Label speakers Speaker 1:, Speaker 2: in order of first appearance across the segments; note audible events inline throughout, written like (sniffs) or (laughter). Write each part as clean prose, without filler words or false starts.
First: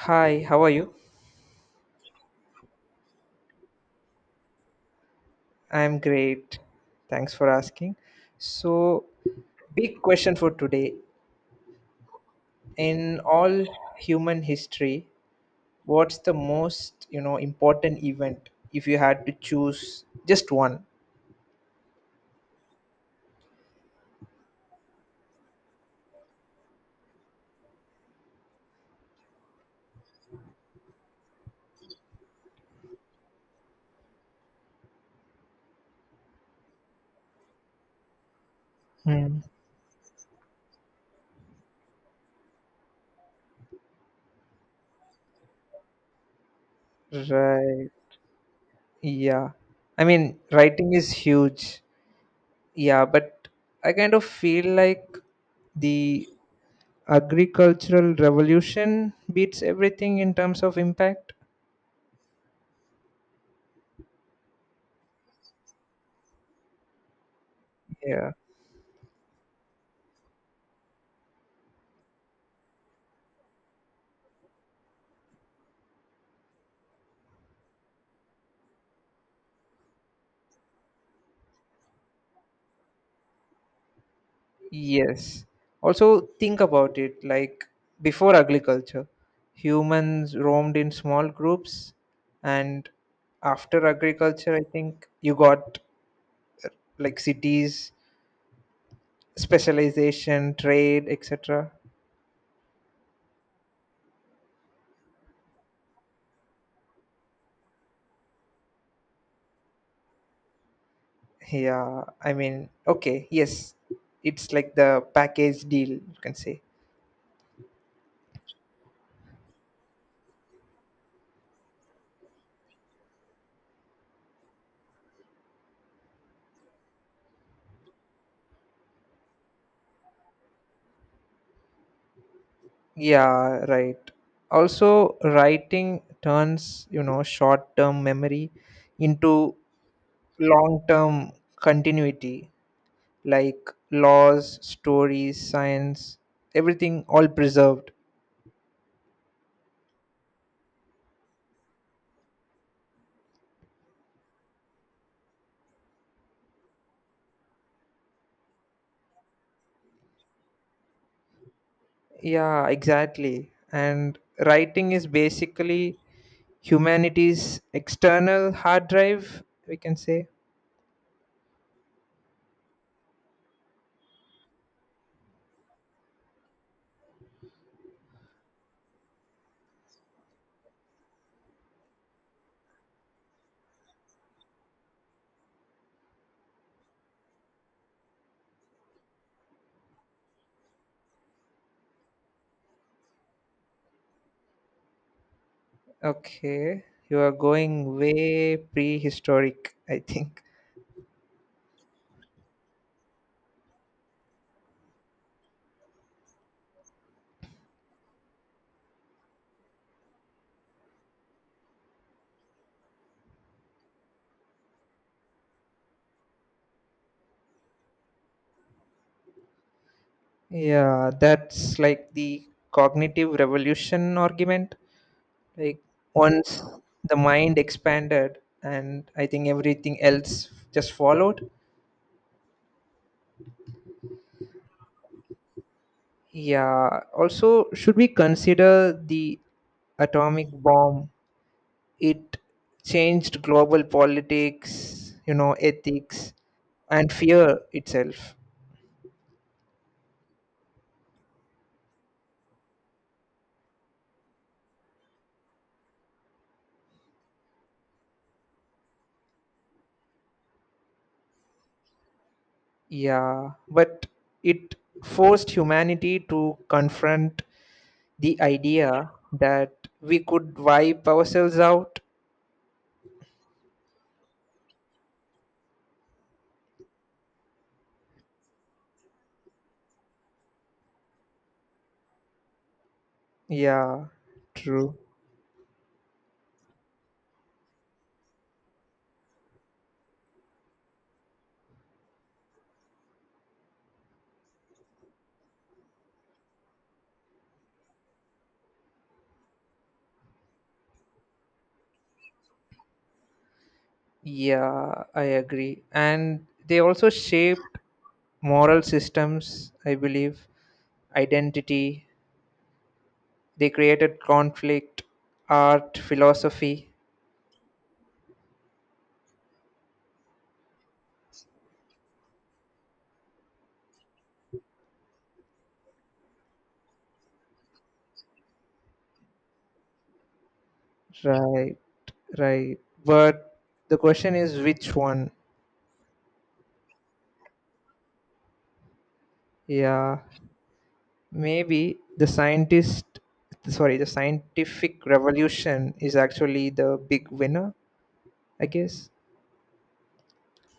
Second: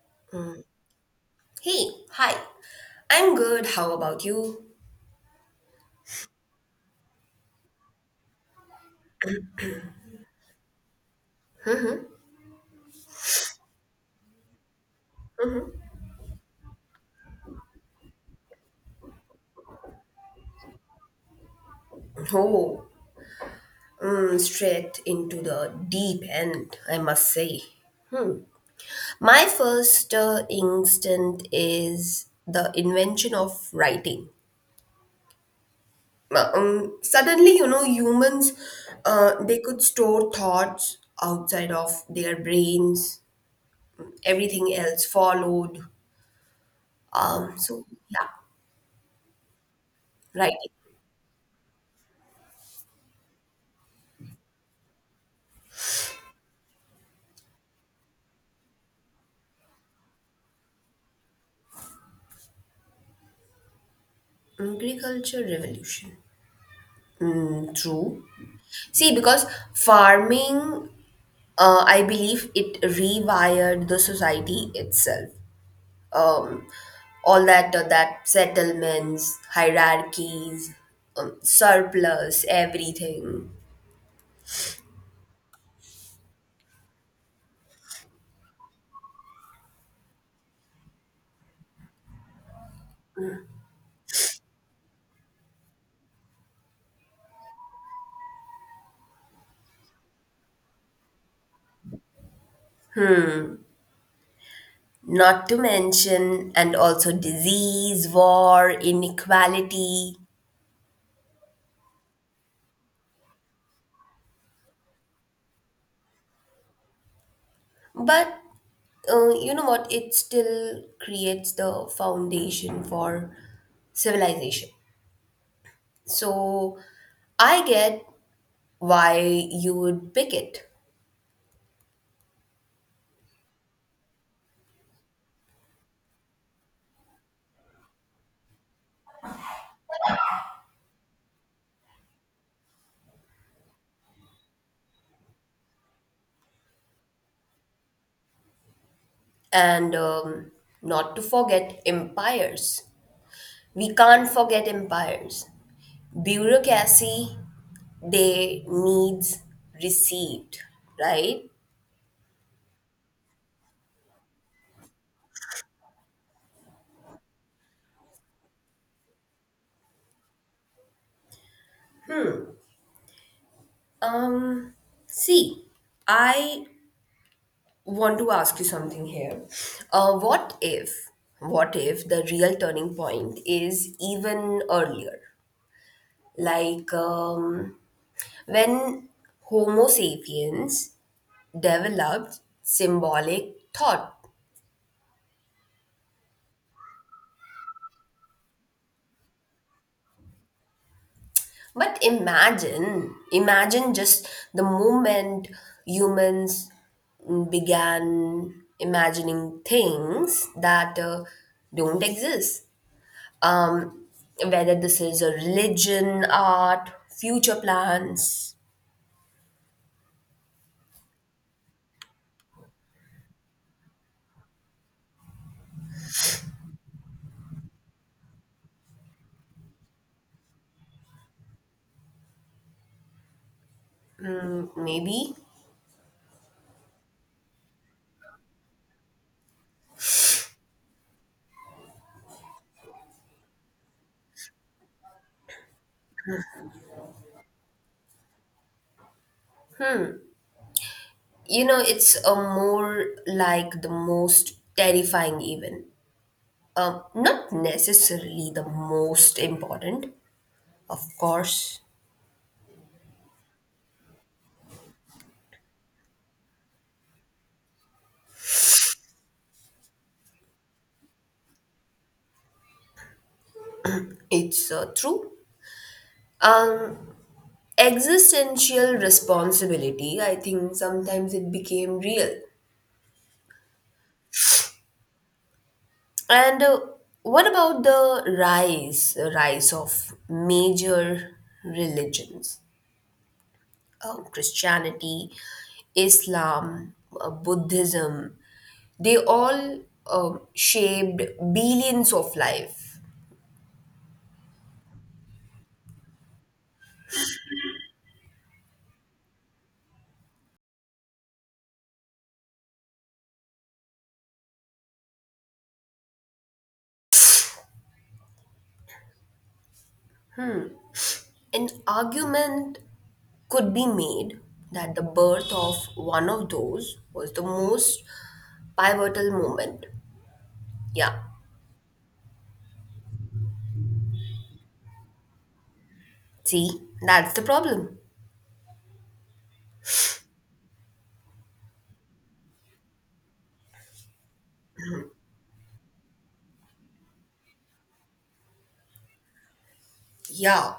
Speaker 1: Hi, how are you?
Speaker 2: Hey, hi. I'm good. How about you?
Speaker 1: I'm great. Thanks for asking. So, big question for today. In all human history, what's the most, important event if you had to choose just one?
Speaker 2: Oh, straight into the deep end, I must say. Hmm. My first instinct is the invention of writing. Suddenly, you know, humans,
Speaker 1: Hmm.
Speaker 2: they could store thoughts outside of their brains. Everything else followed.
Speaker 1: Right.
Speaker 2: Yeah,
Speaker 1: Yeah. I mean,
Speaker 2: writing.
Speaker 1: writing is huge. Yeah, but I kind of feel like the agricultural revolution beats everything in terms of impact.
Speaker 2: Agriculture revolution. Mm, true.
Speaker 1: Yeah.
Speaker 2: See, because farming, I believe it rewired the society itself. Um, all that settlements, hierarchies, surplus, everything.
Speaker 1: Yes. Also, think about it like before agriculture, humans roamed in small groups, and after agriculture, I think you got like cities, specialization, trade, etc.
Speaker 2: Not to mention, and also disease, war, inequality.
Speaker 1: Yeah, I mean, okay, yes, it's like the package deal, you can say.
Speaker 2: But you know what? It still creates the foundation for civilization. So I get why you would pick it.
Speaker 1: Yeah, right. Also, writing turns, short term memory into long term continuity like laws, stories, science, everything all preserved.
Speaker 2: And Not to forget empires. We can't forget empires. Bureaucracy, they needs received, right?
Speaker 1: Yeah, exactly. And writing is basically humanity's external hard drive, we can say.
Speaker 2: Um, See, I want to ask you something here. Uh, what if, what if the real turning point is even earlier? Like when Homo sapiens developed symbolic thought.
Speaker 1: Okay, you are going way prehistoric, I think.
Speaker 2: But imagine just the moment humans began imagining things that don't exist. Um, Whether this is a religion, art, future plans,
Speaker 1: Yeah, that's like the cognitive revolution argument. Like, once the mind expanded, and I think everything else just followed.
Speaker 2: maybe.
Speaker 1: Yeah. Also, should we consider the atomic bomb? It changed global politics, ethics, and fear itself.
Speaker 2: You know, it's a more like the most terrifying event. Not necessarily the most important, of course.
Speaker 1: Yeah. But it forced humanity to confront the idea that we could wipe ourselves out.
Speaker 2: It's true. Um, Existential responsibility, I think sometimes it became real.
Speaker 1: Yeah. True.
Speaker 2: And What about the rise of major religions? Christianity, Islam, Buddhism, they all shaped billions of life.
Speaker 1: Yeah, I agree. And they also shaped moral systems, I believe, identity. They created conflict, art, philosophy.
Speaker 2: An argument could be made that the birth of one of those was the most pivotal moment. Yeah.
Speaker 1: Right, right. But the question is which one?
Speaker 2: See, that's the problem.
Speaker 1: Yeah, maybe the scientist, sorry, the scientific revolution is actually the big winner, I guess.
Speaker 2: Yeah.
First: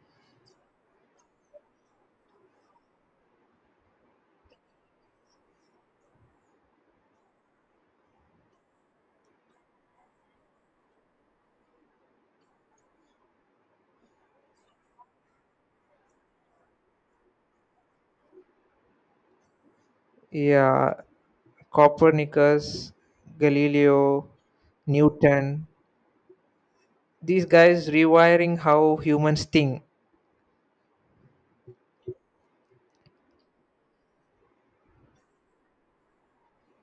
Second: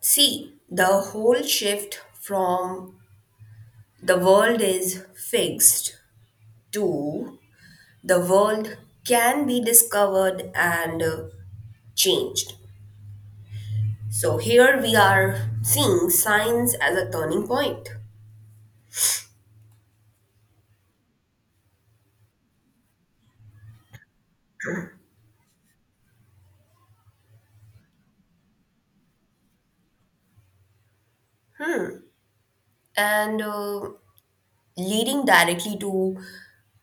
Speaker 2: See, the whole shift from the world is fixed to the world can be discovered and changed. So here we are seeing science as a turning point
Speaker 1: Yeah, Copernicus, Galileo, Newton, these guys rewiring how humans think.
Speaker 2: and leading directly to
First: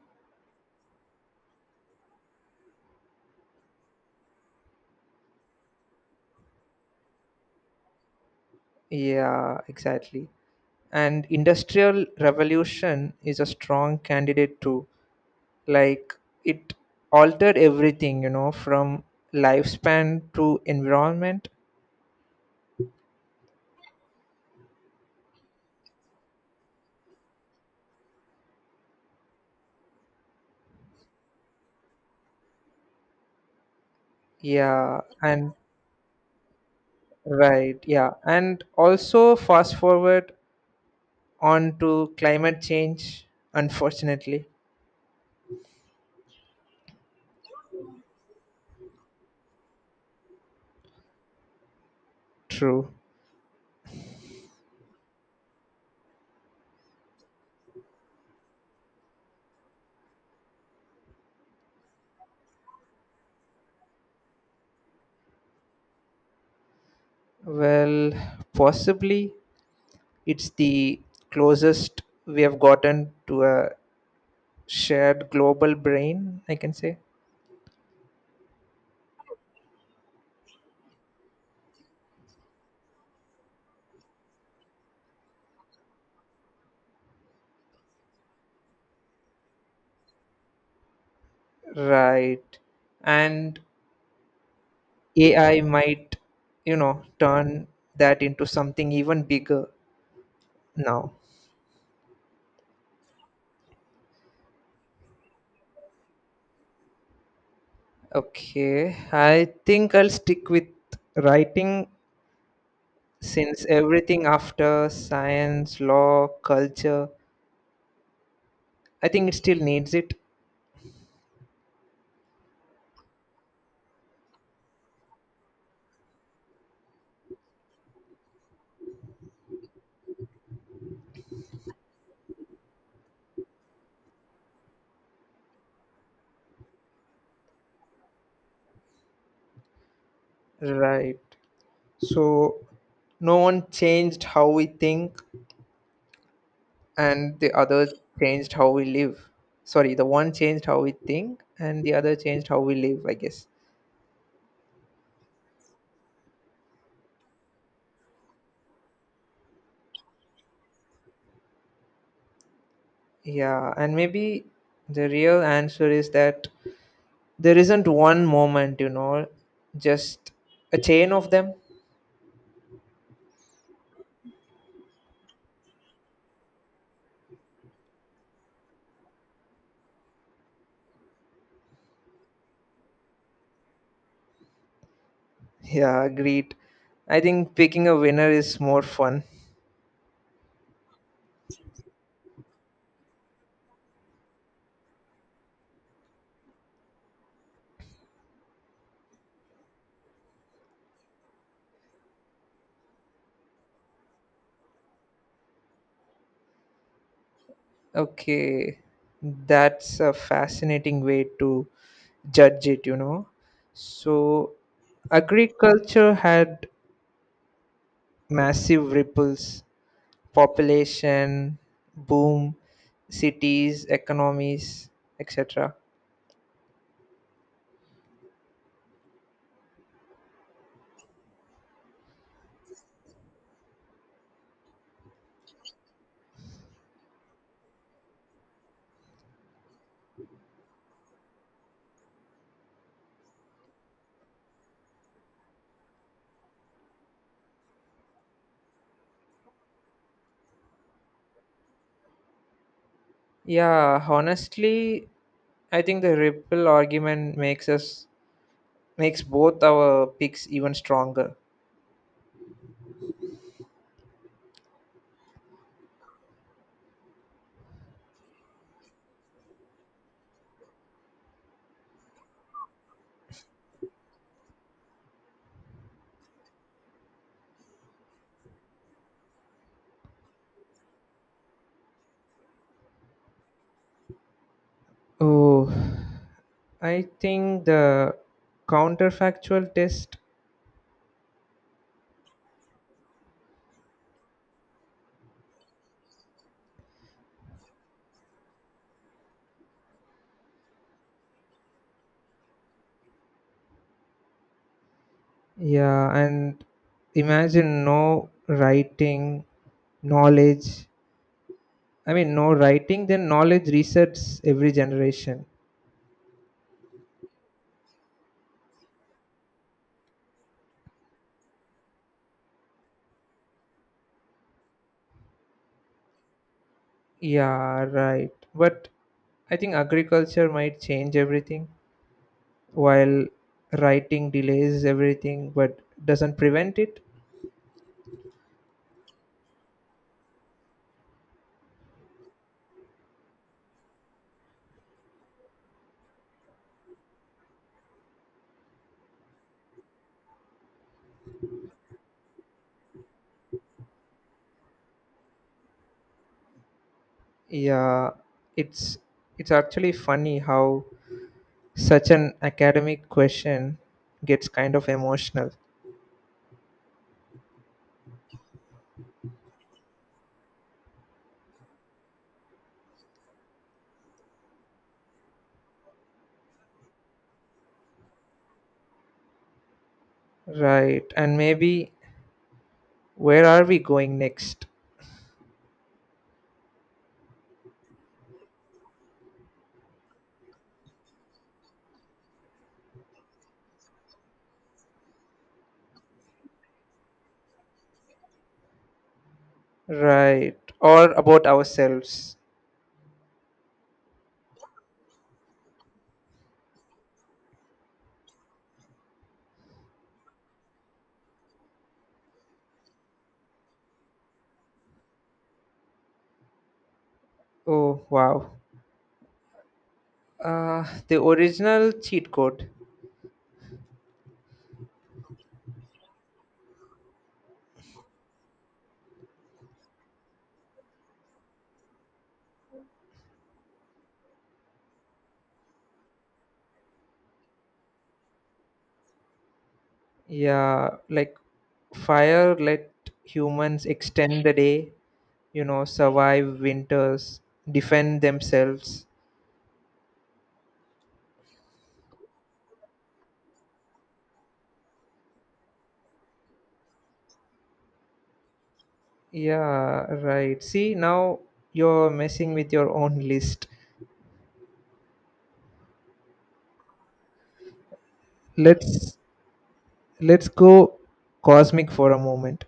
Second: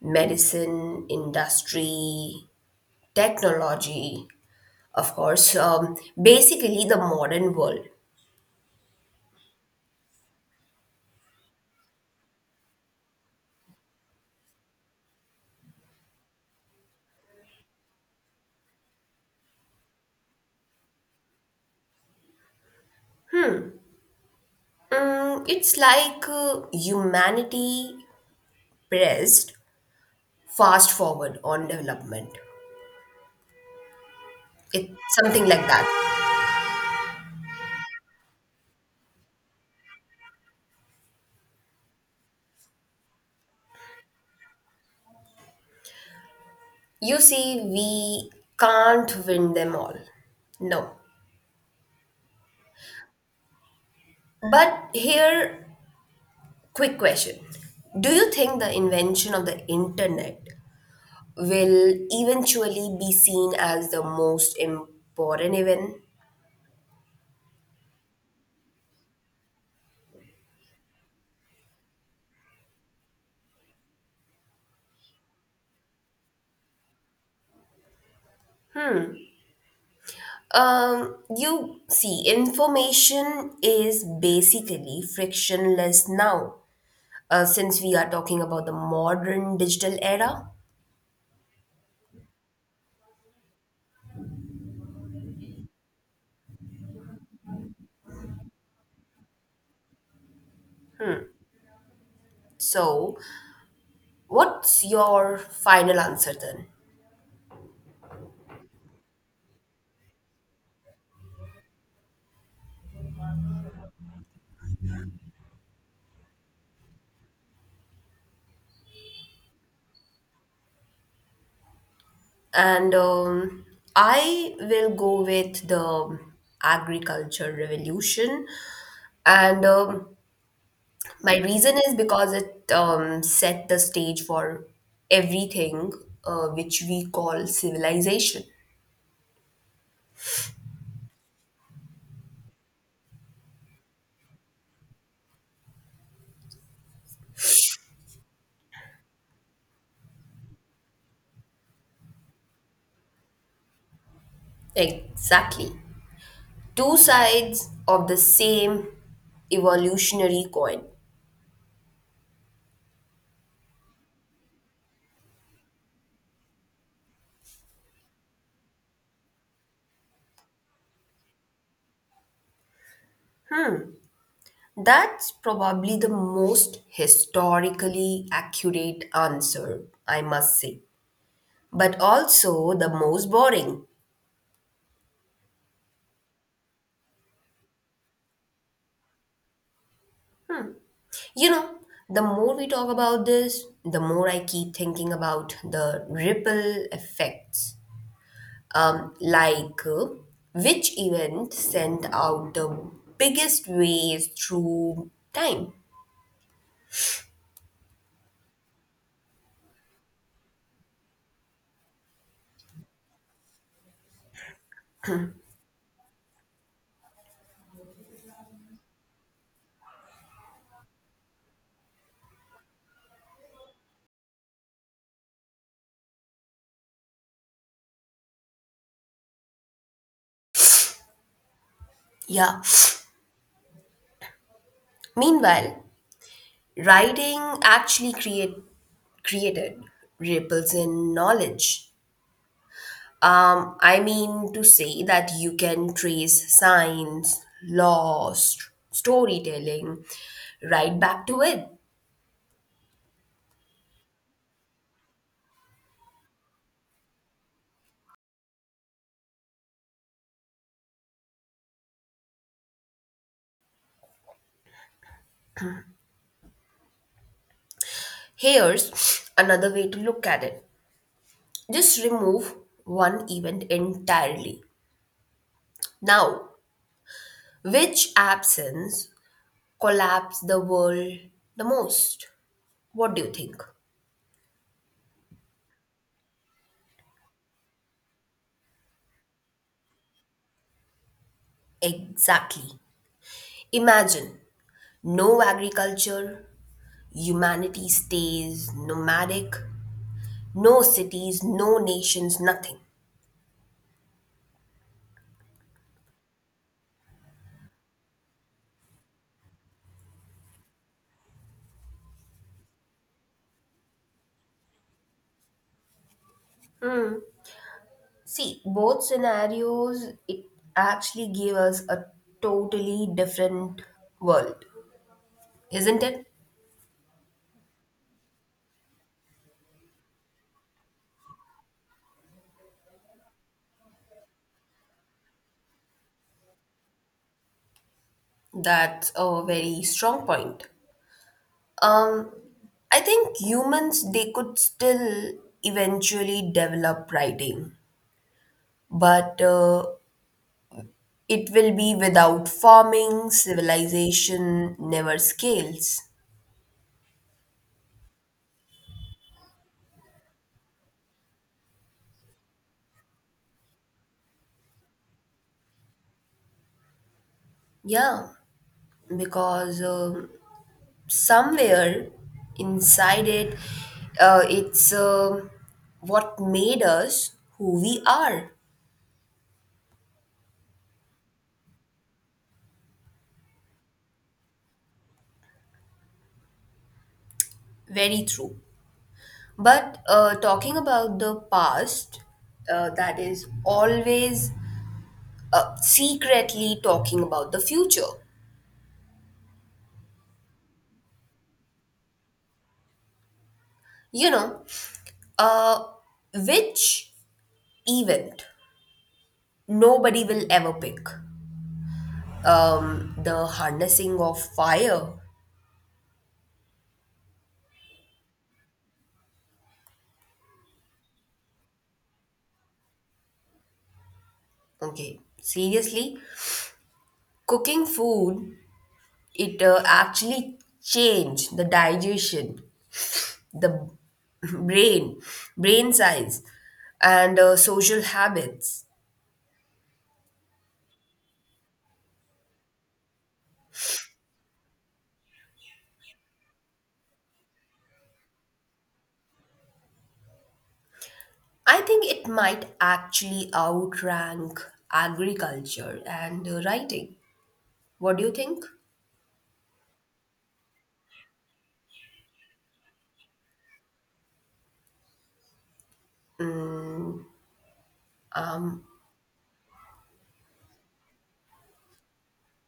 Speaker 2: medicine, industry, technology. Of course, basically the modern world.
Speaker 1: Yeah, exactly. And industrial revolution is a strong candidate too, like it altered everything, you know, from lifespan to environment.
Speaker 2: Mm, it's like humanity pressed fast forward on development. It's
Speaker 1: Yeah.
Speaker 2: something
Speaker 1: And
Speaker 2: like that.
Speaker 1: right, yeah, and also fast forward on to climate change, unfortunately.
Speaker 2: You see, we can't win them all. No.
Speaker 1: True.
Speaker 2: But here, quick question. Do you think the invention of the internet will eventually be seen as the most important event?
Speaker 1: Well, possibly it's the closest we have gotten to a shared global brain, I can say.
Speaker 2: You see, information is basically frictionless now, since we are talking about the modern digital era.
Speaker 1: Right. And AI might, turn that into something even bigger now.
Speaker 2: So, what's your final answer then?
Speaker 1: Okay. I think I'll stick with writing since everything after science, law, culture, I think it still needs it.
Speaker 2: And I will go with the agriculture revolution. And My reason is because it set the stage for everything which we call civilization.
Speaker 1: Right. So no one changed how we think and the other changed how we live. Sorry, the one changed how we think and the other changed how we live, I guess.
Speaker 2: Exactly. Two sides of the same evolutionary coin.
Speaker 1: Yeah, and maybe the real answer is that there isn't one moment, just a chain of them.
Speaker 2: That's probably the most historically accurate answer, I must say, but also the most boring.
Speaker 1: Yeah, agreed. I think picking a winner is more fun.
Speaker 2: You know, the more we talk about this, the more I keep thinking about the ripple effects. Um, like, uh, which event sent out the biggest waves through time?
Speaker 1: Okay, that's a fascinating way to judge it. So, agriculture had massive ripples, population, boom, cities, economies, etc.
Speaker 2: Yeah. (sniffs) Meanwhile, writing actually create created ripples in knowledge. I mean to say that you can trace science, law, storytelling right back to it.
Speaker 1: Yeah, honestly, I think the ripple argument makes both our picks even stronger.
Speaker 2: Here's another way to look at it. Just remove one event entirely. Now, which absence collapsed the world the most? What do you think?
Speaker 1: Oh, I think the counterfactual test.
Speaker 2: Exactly. Imagine no agriculture, humanity stays nomadic. No cities, no nations, nothing.
Speaker 1: Yeah, and imagine no writing, knowledge. I mean, no writing, then knowledge resets every generation.
Speaker 2: See, both scenarios, it actually gave us a totally different world. Isn't it?
Speaker 1: Yeah, right. But I think agriculture might change everything while writing delays everything but doesn't prevent it.
Speaker 2: That's a very strong point. Um, I think humans, they could still eventually develop writing, but it will be without farming, civilization never scales.
Speaker 1: Yeah, it's it's actually funny how such an academic question gets kind of emotional.
Speaker 2: Yeah. Because somewhere inside it, it's what made us who we are.
Speaker 1: Right. And maybe where are we going next?
Speaker 2: Very true. But talking about the past, that is always secretly talking about the future.
Speaker 1: Right. Or about ourselves.
Speaker 2: You know, uh, which event nobody will ever pick? The harnessing of fire.
Speaker 1: Oh, wow. The original cheat code.
Speaker 2: Okay, seriously, cooking food, it actually change the digestion, the (laughs) brain brain size and social habits.
Speaker 1: Yeah, like fire let humans extend the day, survive winters, defend themselves.
Speaker 2: I think it might actually outrank agriculture and writing. What do you think?
Speaker 1: Yeah, right. See, now you're messing with your own list. Let's let's go cosmic for a moment.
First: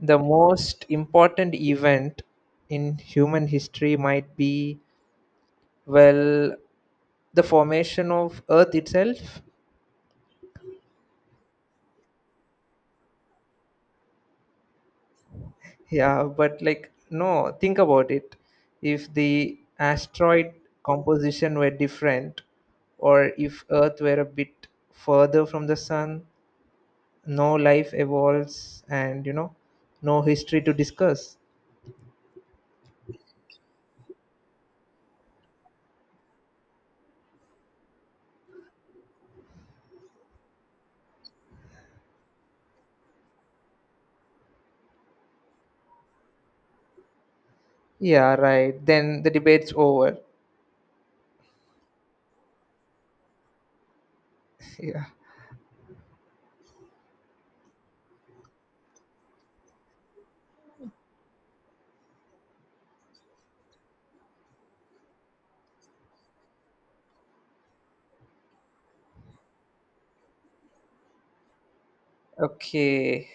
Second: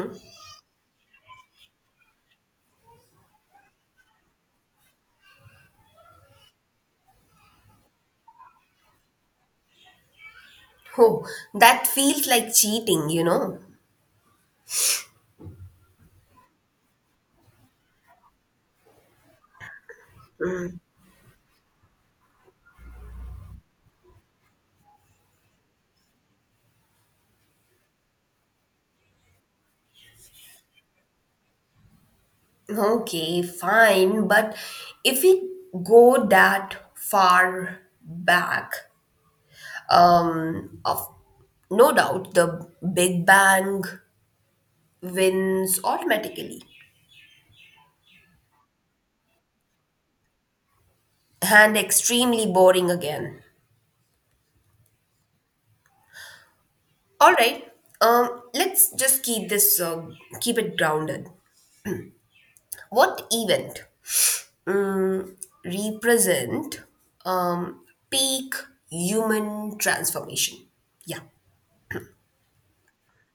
Speaker 1: The most important event in human history might be, well, the formation of Earth itself.
Speaker 2: Oh, that feels like cheating, you know.
Speaker 1: Yeah, but like no, think about it. If the asteroid composition were different, or if Earth were a bit further from the sun, no life evolves, and no history to discuss.
Speaker 2: Okay, fine, but if we go that far back, of no doubt the big bang wins automatically.
Speaker 1: Yeah, right, then the debate's over.
Speaker 2: And extremely boring again.
Speaker 1: (laughs) Yeah.
Speaker 2: All right, let's just keep it grounded. What event, um, represent, um, peak human transformation? Yeah,
Speaker 1: Okay.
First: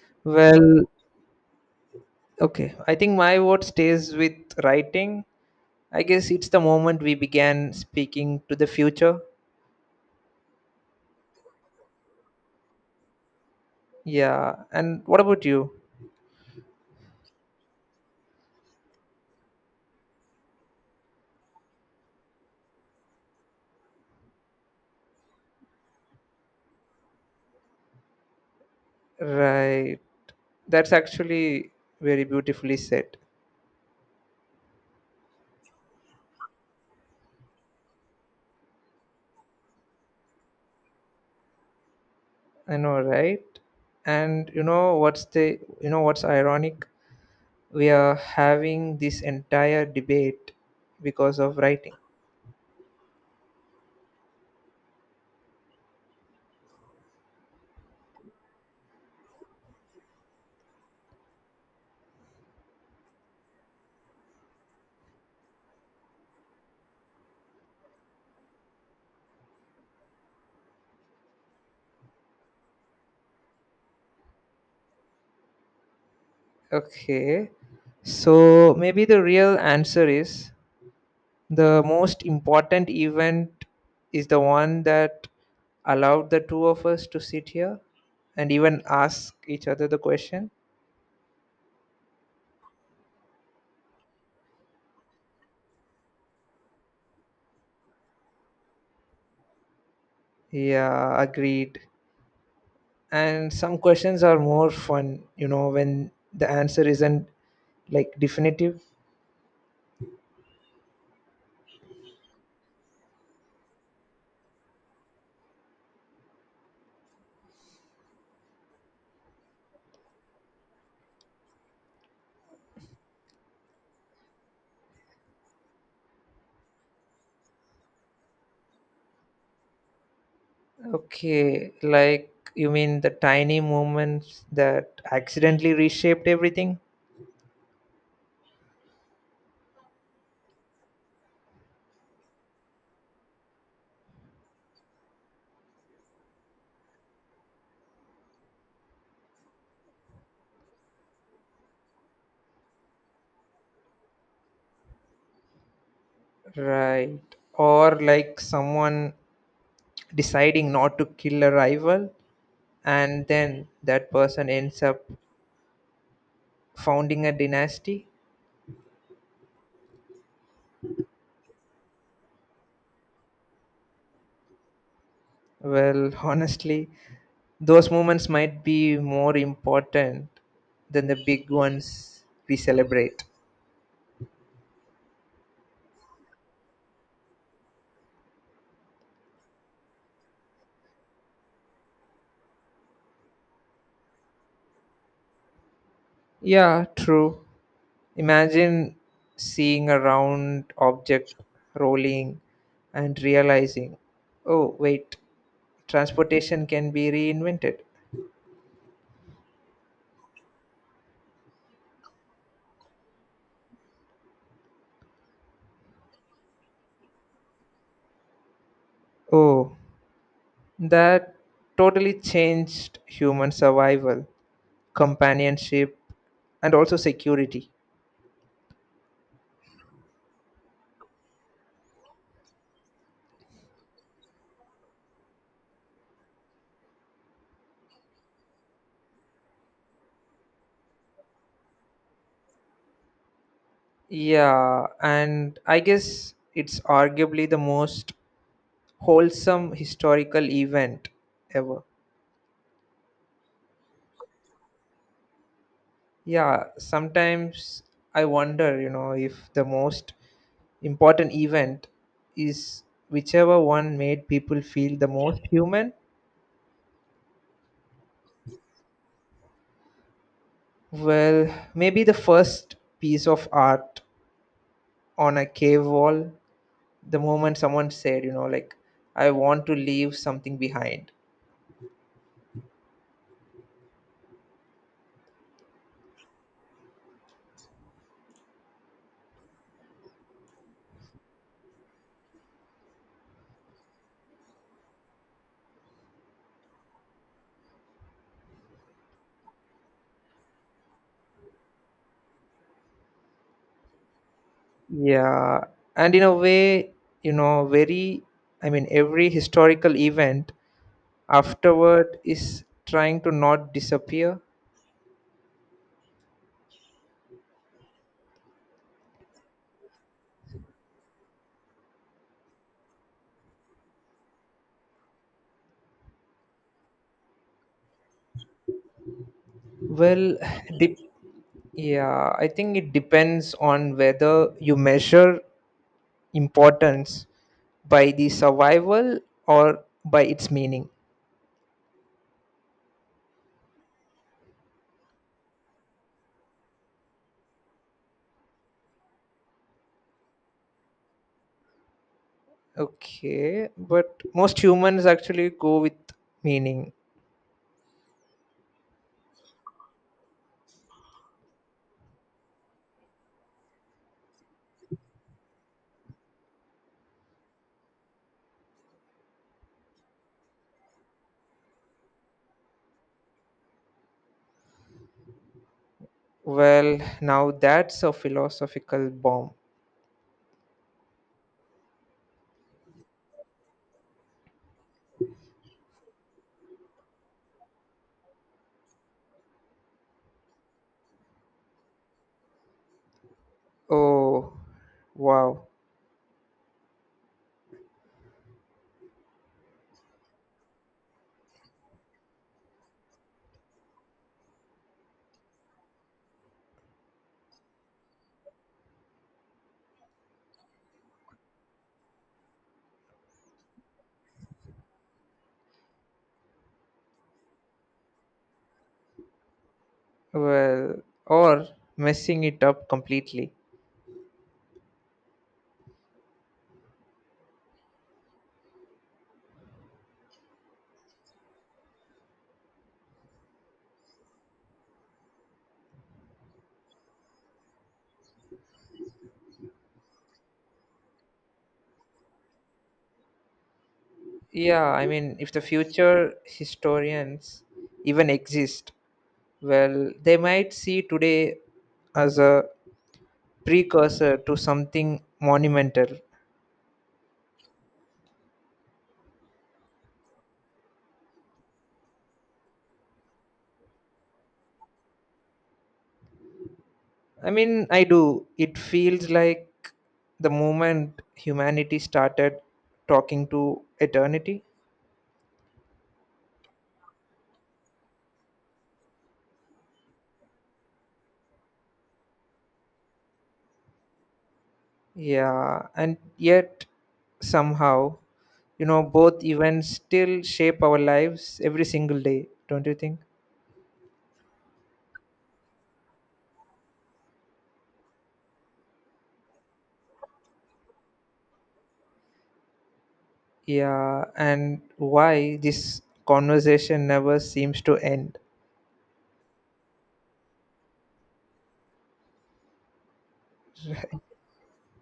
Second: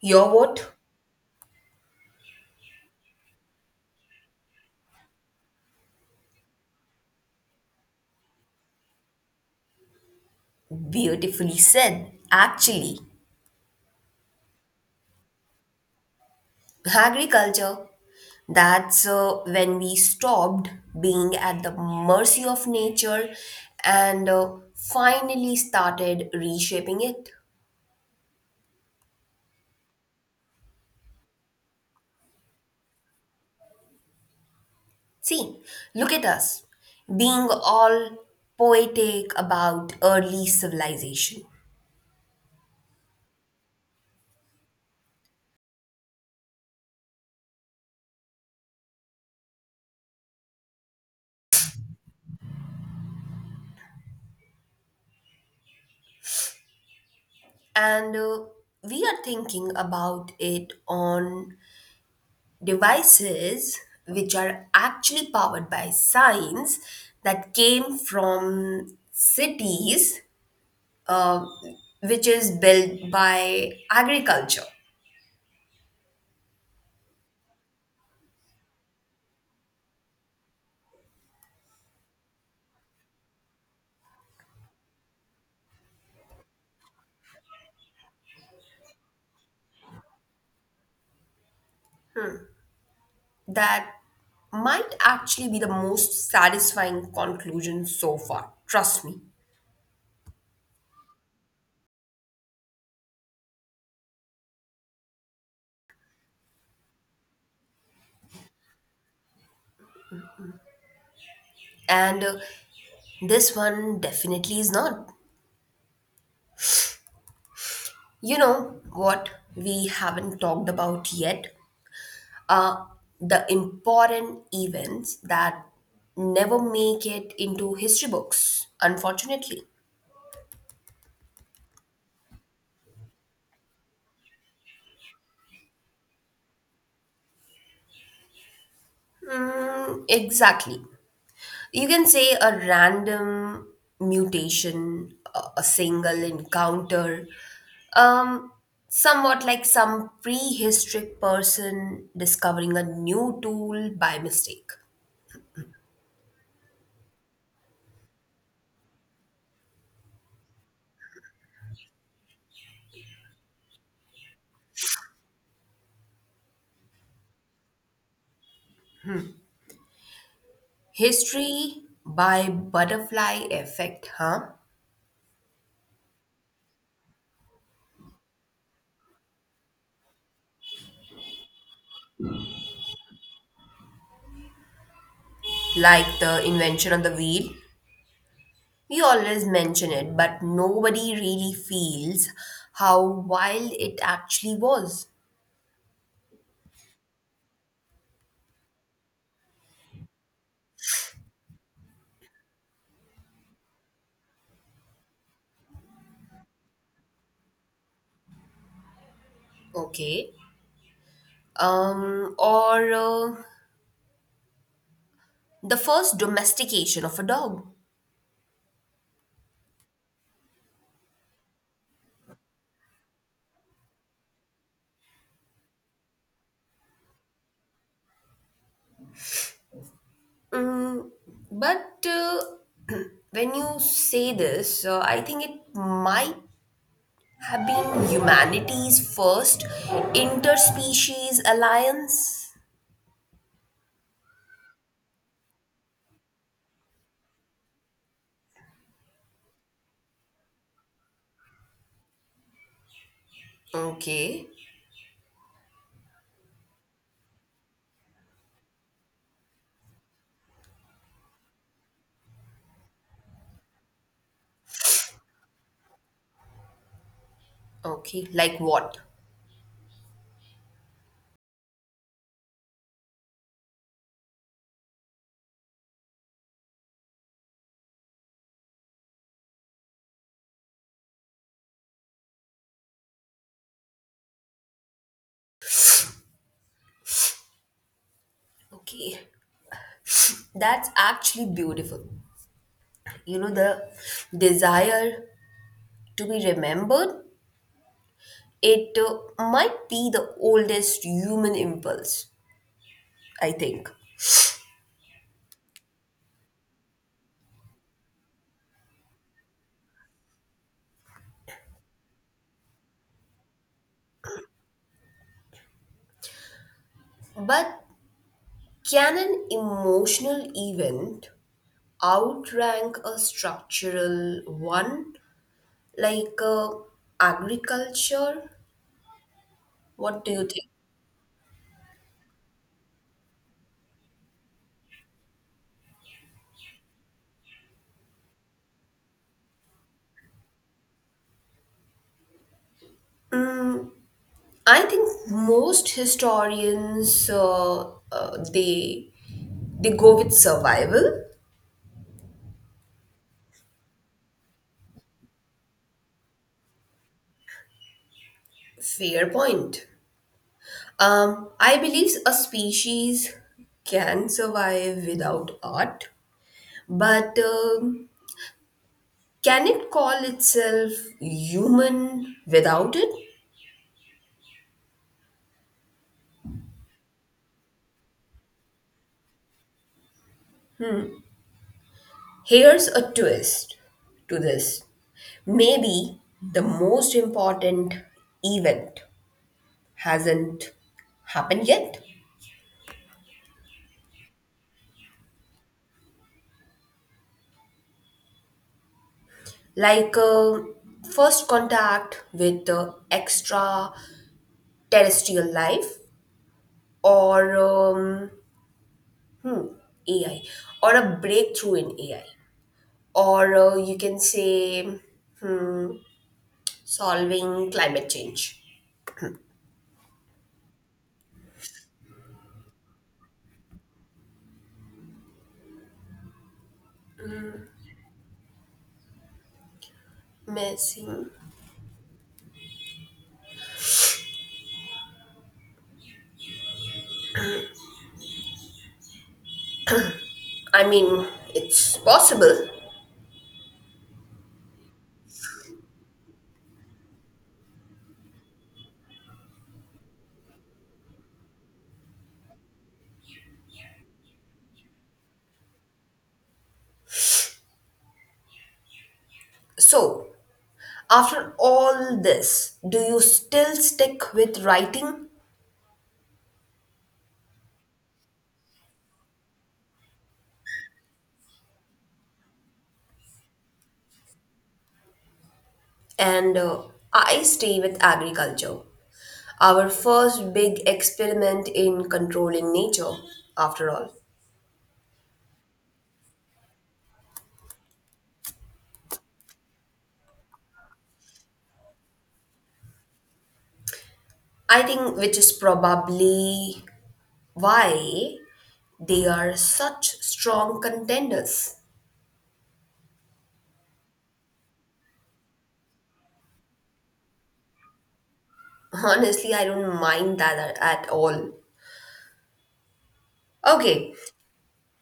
Speaker 2: your vote.
Speaker 1: Well, okay, I think my vote stays with writing. I guess it's the moment we began speaking to the future.
Speaker 2: Beautifully said. Actually,
Speaker 1: Yeah, and what about you?
Speaker 2: agriculture. That's when we stopped being at the mercy of nature and finally started reshaping it.
Speaker 1: Right, that's actually very beautifully said.
Speaker 2: See, look at us being all poetic about early civilization.
Speaker 1: I know, right? And you know what's ironic, we are having this entire debate because of writing.
Speaker 2: And We are thinking about it on devices which are actually powered by science that came from cities, uh, which is built by agriculture.
Speaker 1: Okay, so maybe the real answer is the most important event is the one that allowed the two of us to sit here and even ask each other the question.
Speaker 2: That might actually be the most satisfying conclusion so far, trust me.
Speaker 1: Yeah, agreed. And some questions are more fun, when the answer isn't like definitive.
Speaker 2: And This one definitely is not. You know what we haven't talked about yet? Uh, the important events that never make it into history books, unfortunately.
Speaker 1: Okay, like you mean the tiny moments that accidentally reshaped everything?
Speaker 2: Mm, exactly. You can say a random mutation, a single encounter, um somewhat like some prehistoric person discovering a new tool by mistake.
Speaker 1: Right. Or like someone deciding not to kill a rival and then that person ends up founding a dynasty?
Speaker 2: History by butterfly effect, huh?
Speaker 1: Well, (laughs) honestly, those moments might be more important than the big ones we celebrate.
Speaker 2: Like the invention of the wheel, we always mention it, but nobody really feels how wild it actually was.
Speaker 1: Yeah, true. Imagine seeing a round object rolling and realizing, oh, wait, transportation can be reinvented.
Speaker 2: Okay, um or the first domestication of a dog.
Speaker 1: Oh, that totally changed human survival, companionship, and also security.
Speaker 2: Mm, but when you say this, I think it might have been humanity's first interspecies alliance.
Speaker 1: Yeah, and I guess it's arguably the most wholesome historical event ever.
Speaker 2: Okay,
Speaker 1: Yeah, sometimes I wonder, if the most important event is whichever one made people feel the most human.
Speaker 2: okay, like what?
Speaker 1: Well, maybe the first piece of art on a cave wall, the moment someone said, I want to leave something behind.
Speaker 2: Okay, that's actually beautiful. You know, the desire to be remembered, it might be the oldest human impulse, I think.
Speaker 1: Yeah, and in a way, you know, very, I mean, every historical event afterward is trying to not disappear.
Speaker 2: But can an emotional event outrank a structural one like agriculture? What do
Speaker 1: Well,
Speaker 2: you think?
Speaker 1: (sighs) dip. Yeah, I think it depends on whether you measure importance by the survival or by its meaning.
Speaker 2: I think most historians they go with survival.
Speaker 1: Okay, but most humans actually go with meaning.
Speaker 2: Fair point. I believe a species can survive without art, but can it call itself human without it?
Speaker 1: Well, now that's a philosophical bomb.
Speaker 2: Here's a twist to this. Maybe the most important event hasn't happened yet.
Speaker 1: Oh, wow.
Speaker 2: Like first contact with extraterrestrial life or hmm, AI, or a breakthrough in AI, or you can say, hmm, solving climate change.
Speaker 1: Well, or messing it up completely.
Speaker 2: Missing. I mean, it's possible.
Speaker 1: Yeah, I mean, if the future historians even exist, well, they might see today as a precursor to something monumental.
Speaker 2: So, after all this, do you still stick with writing?
Speaker 1: I mean, I do. It feels like the moment humanity started talking to eternity.
Speaker 2: And I stay with agriculture, our first big experiment in controlling nature, after all.
Speaker 1: Yeah, and yet somehow, both events still shape our lives every single day, don't you think?
Speaker 2: I think which is probably why they are such strong contenders.
Speaker 1: Yeah, and why this conversation never seems to end.
Speaker 2: (laughs) Honestly, I don't mind at all. Okay,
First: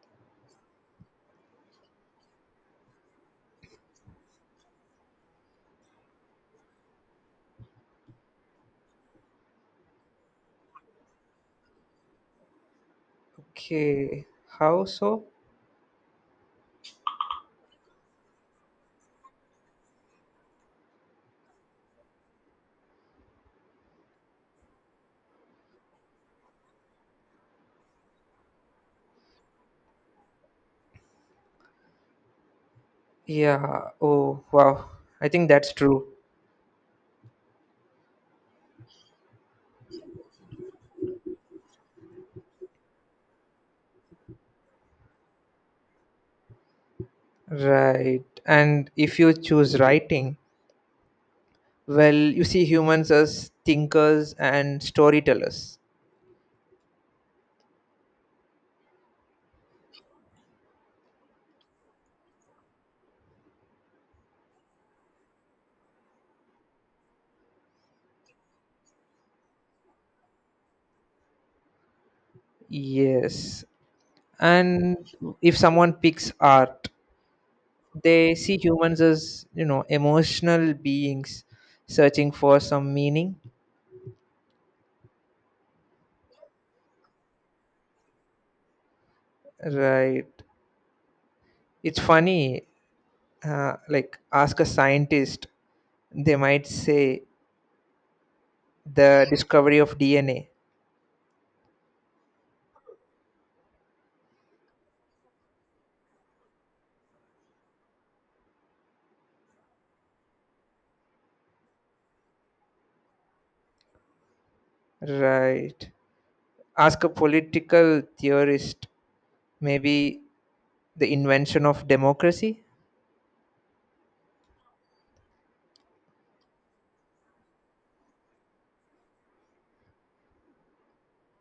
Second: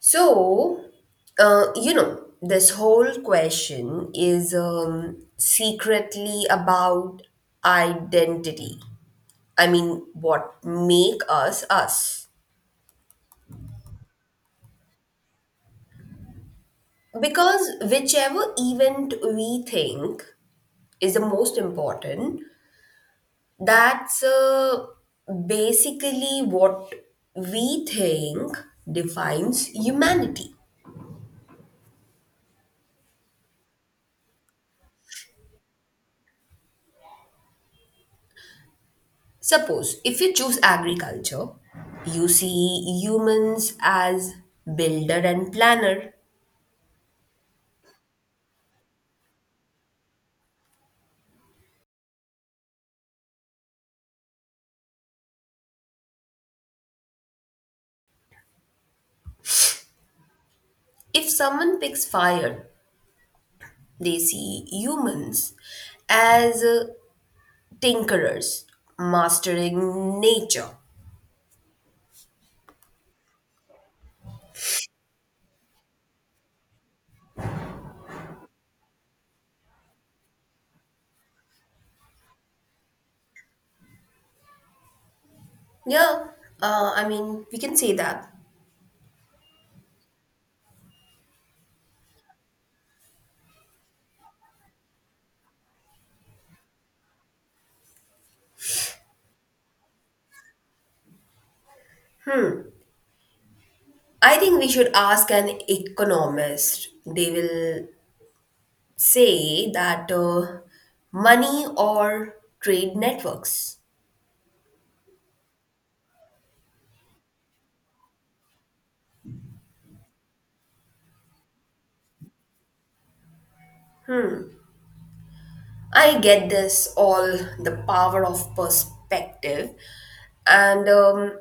Speaker 2: so, you know, this whole question is secretly about identity. I mean, what make us us?
Speaker 1: Okay, how so?
Speaker 2: Because whichever event we think is the most important, that's basically what we think defines humanity.
Speaker 1: Yeah. Oh, wow. I think that's true.
Speaker 2: Suppose if you choose agriculture, you see humans as builder and planner.
Speaker 1: Right. And if you choose writing, well, you see humans as thinkers and storytellers.
Speaker 2: If someone picks fire, they see humans as tinkerers, mastering nature.
Speaker 1: Yes. And if someone picks art, they see humans as, emotional beings searching for some meaning.
Speaker 2: Yeah, I mean, we can say that.
Speaker 1: Right. It's funny. Like, ask a scientist, they might say the discovery of DNA.
Speaker 2: I think we should ask an economist. They will say that money or trade networks.
Speaker 1: Right. Ask a political theorist, maybe the invention of democracy.
Speaker 2: I get this all, the power of perspective. And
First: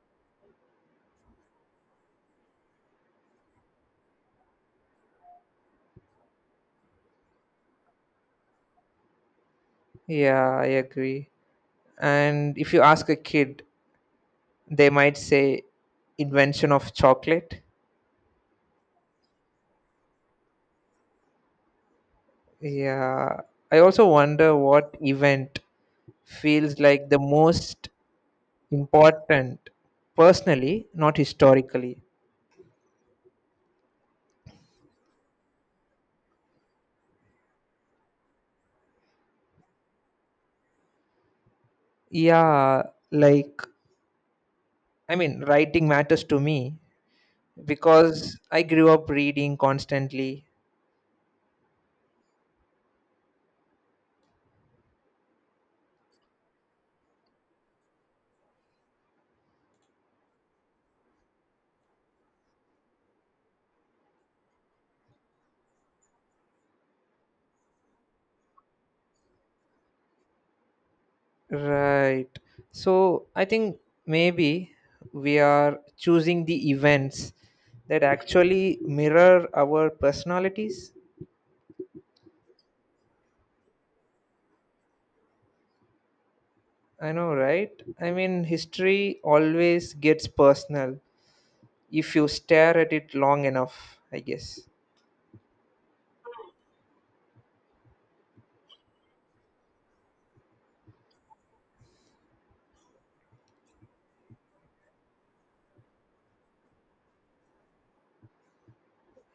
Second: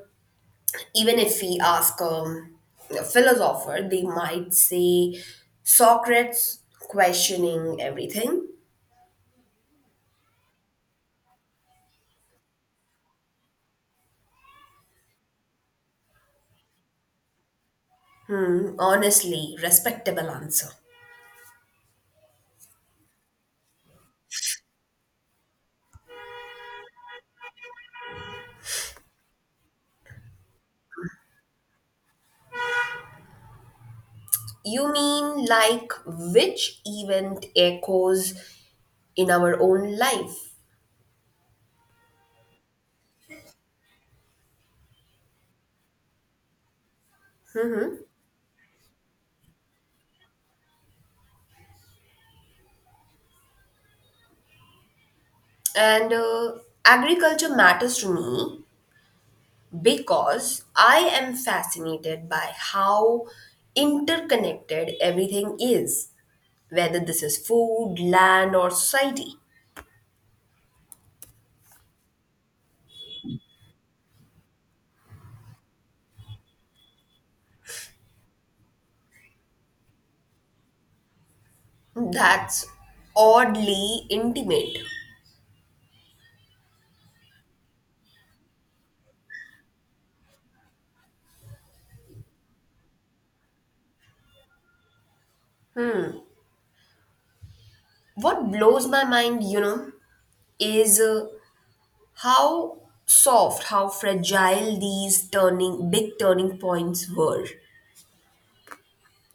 Speaker 2: Even if we ask, a philosopher, they might say Socrates questioning everything.
Speaker 1: Yeah, I agree. And if you ask a kid, they might say invention of chocolate.
Speaker 2: Honestly, respectable answer.
Speaker 1: Yeah, I also wonder what event feels like the most important personally, not historically.
Speaker 2: You mean like which event echoes in our own life?
Speaker 1: Yeah, like, I mean, writing matters to me because I grew up reading constantly.
Speaker 2: And Agriculture matters to me because I am fascinated by how interconnected everything is, whether this is food, land, or society.
Speaker 1: Right. So I think maybe we are choosing the events that actually mirror our personalities.
Speaker 2: That's oddly intimate.
Speaker 1: I know, right? I mean, history always gets personal if you stare at it long enough, I guess.
Speaker 2: What blows my mind, you know, is how soft, how fragile these turning big turning points were.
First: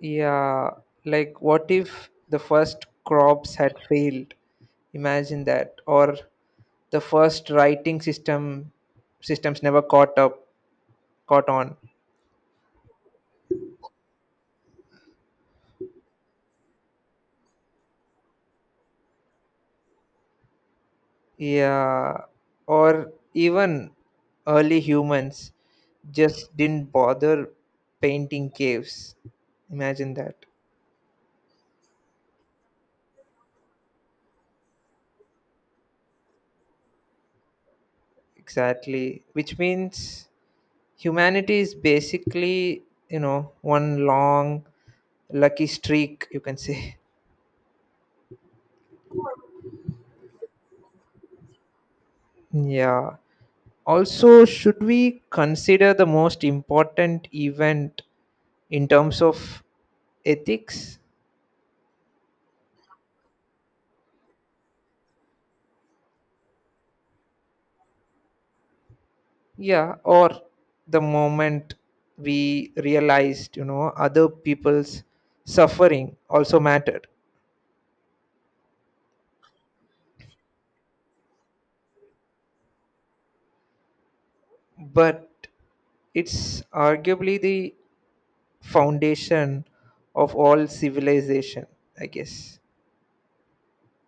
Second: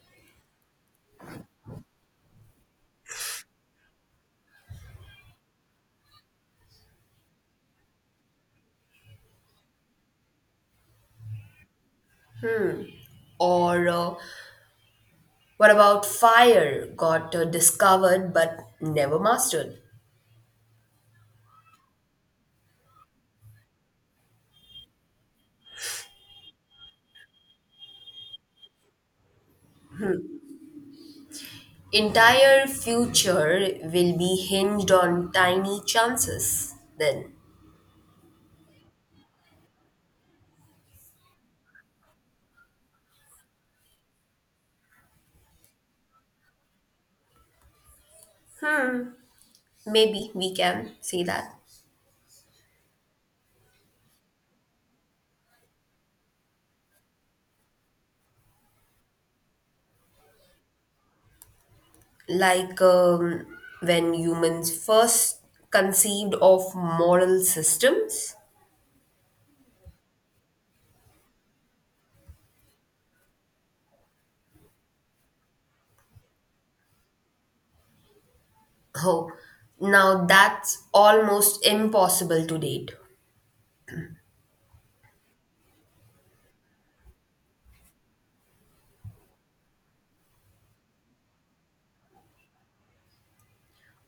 Speaker 1: Yeah, like what if the first crops had failed? Imagine that. Or the first writing system systems never caught on.
Speaker 2: Or what about fire? Got discovered but never mastered.
Speaker 1: Yeah, or even early humans just didn't bother painting caves. Imagine that.
Speaker 2: Entire future will be hinged on tiny chances, then.
Speaker 1: Exactly. Which means humanity is basically, one long lucky streak, you can say. (laughs)
Speaker 2: Maybe we can say that.
Speaker 1: Yeah. Also, should we consider the most important event in terms of ethics?
Speaker 2: Like when humans first conceived of moral systems.
Speaker 1: Yeah, or the moment we realized, other people's suffering also mattered.
Speaker 2: Oh, now that's almost impossible to date.
Speaker 1: But it's arguably the foundation of all civilization, I guess.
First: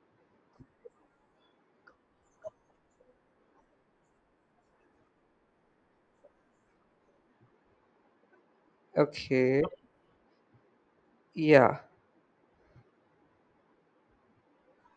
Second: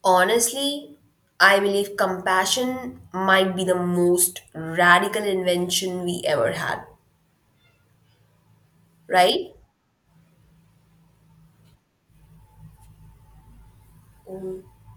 Speaker 2: Honestly, I believe compassion might be the most radical invention we ever had. Right.
Speaker 1: Okay, yeah.
Speaker 2: Okay.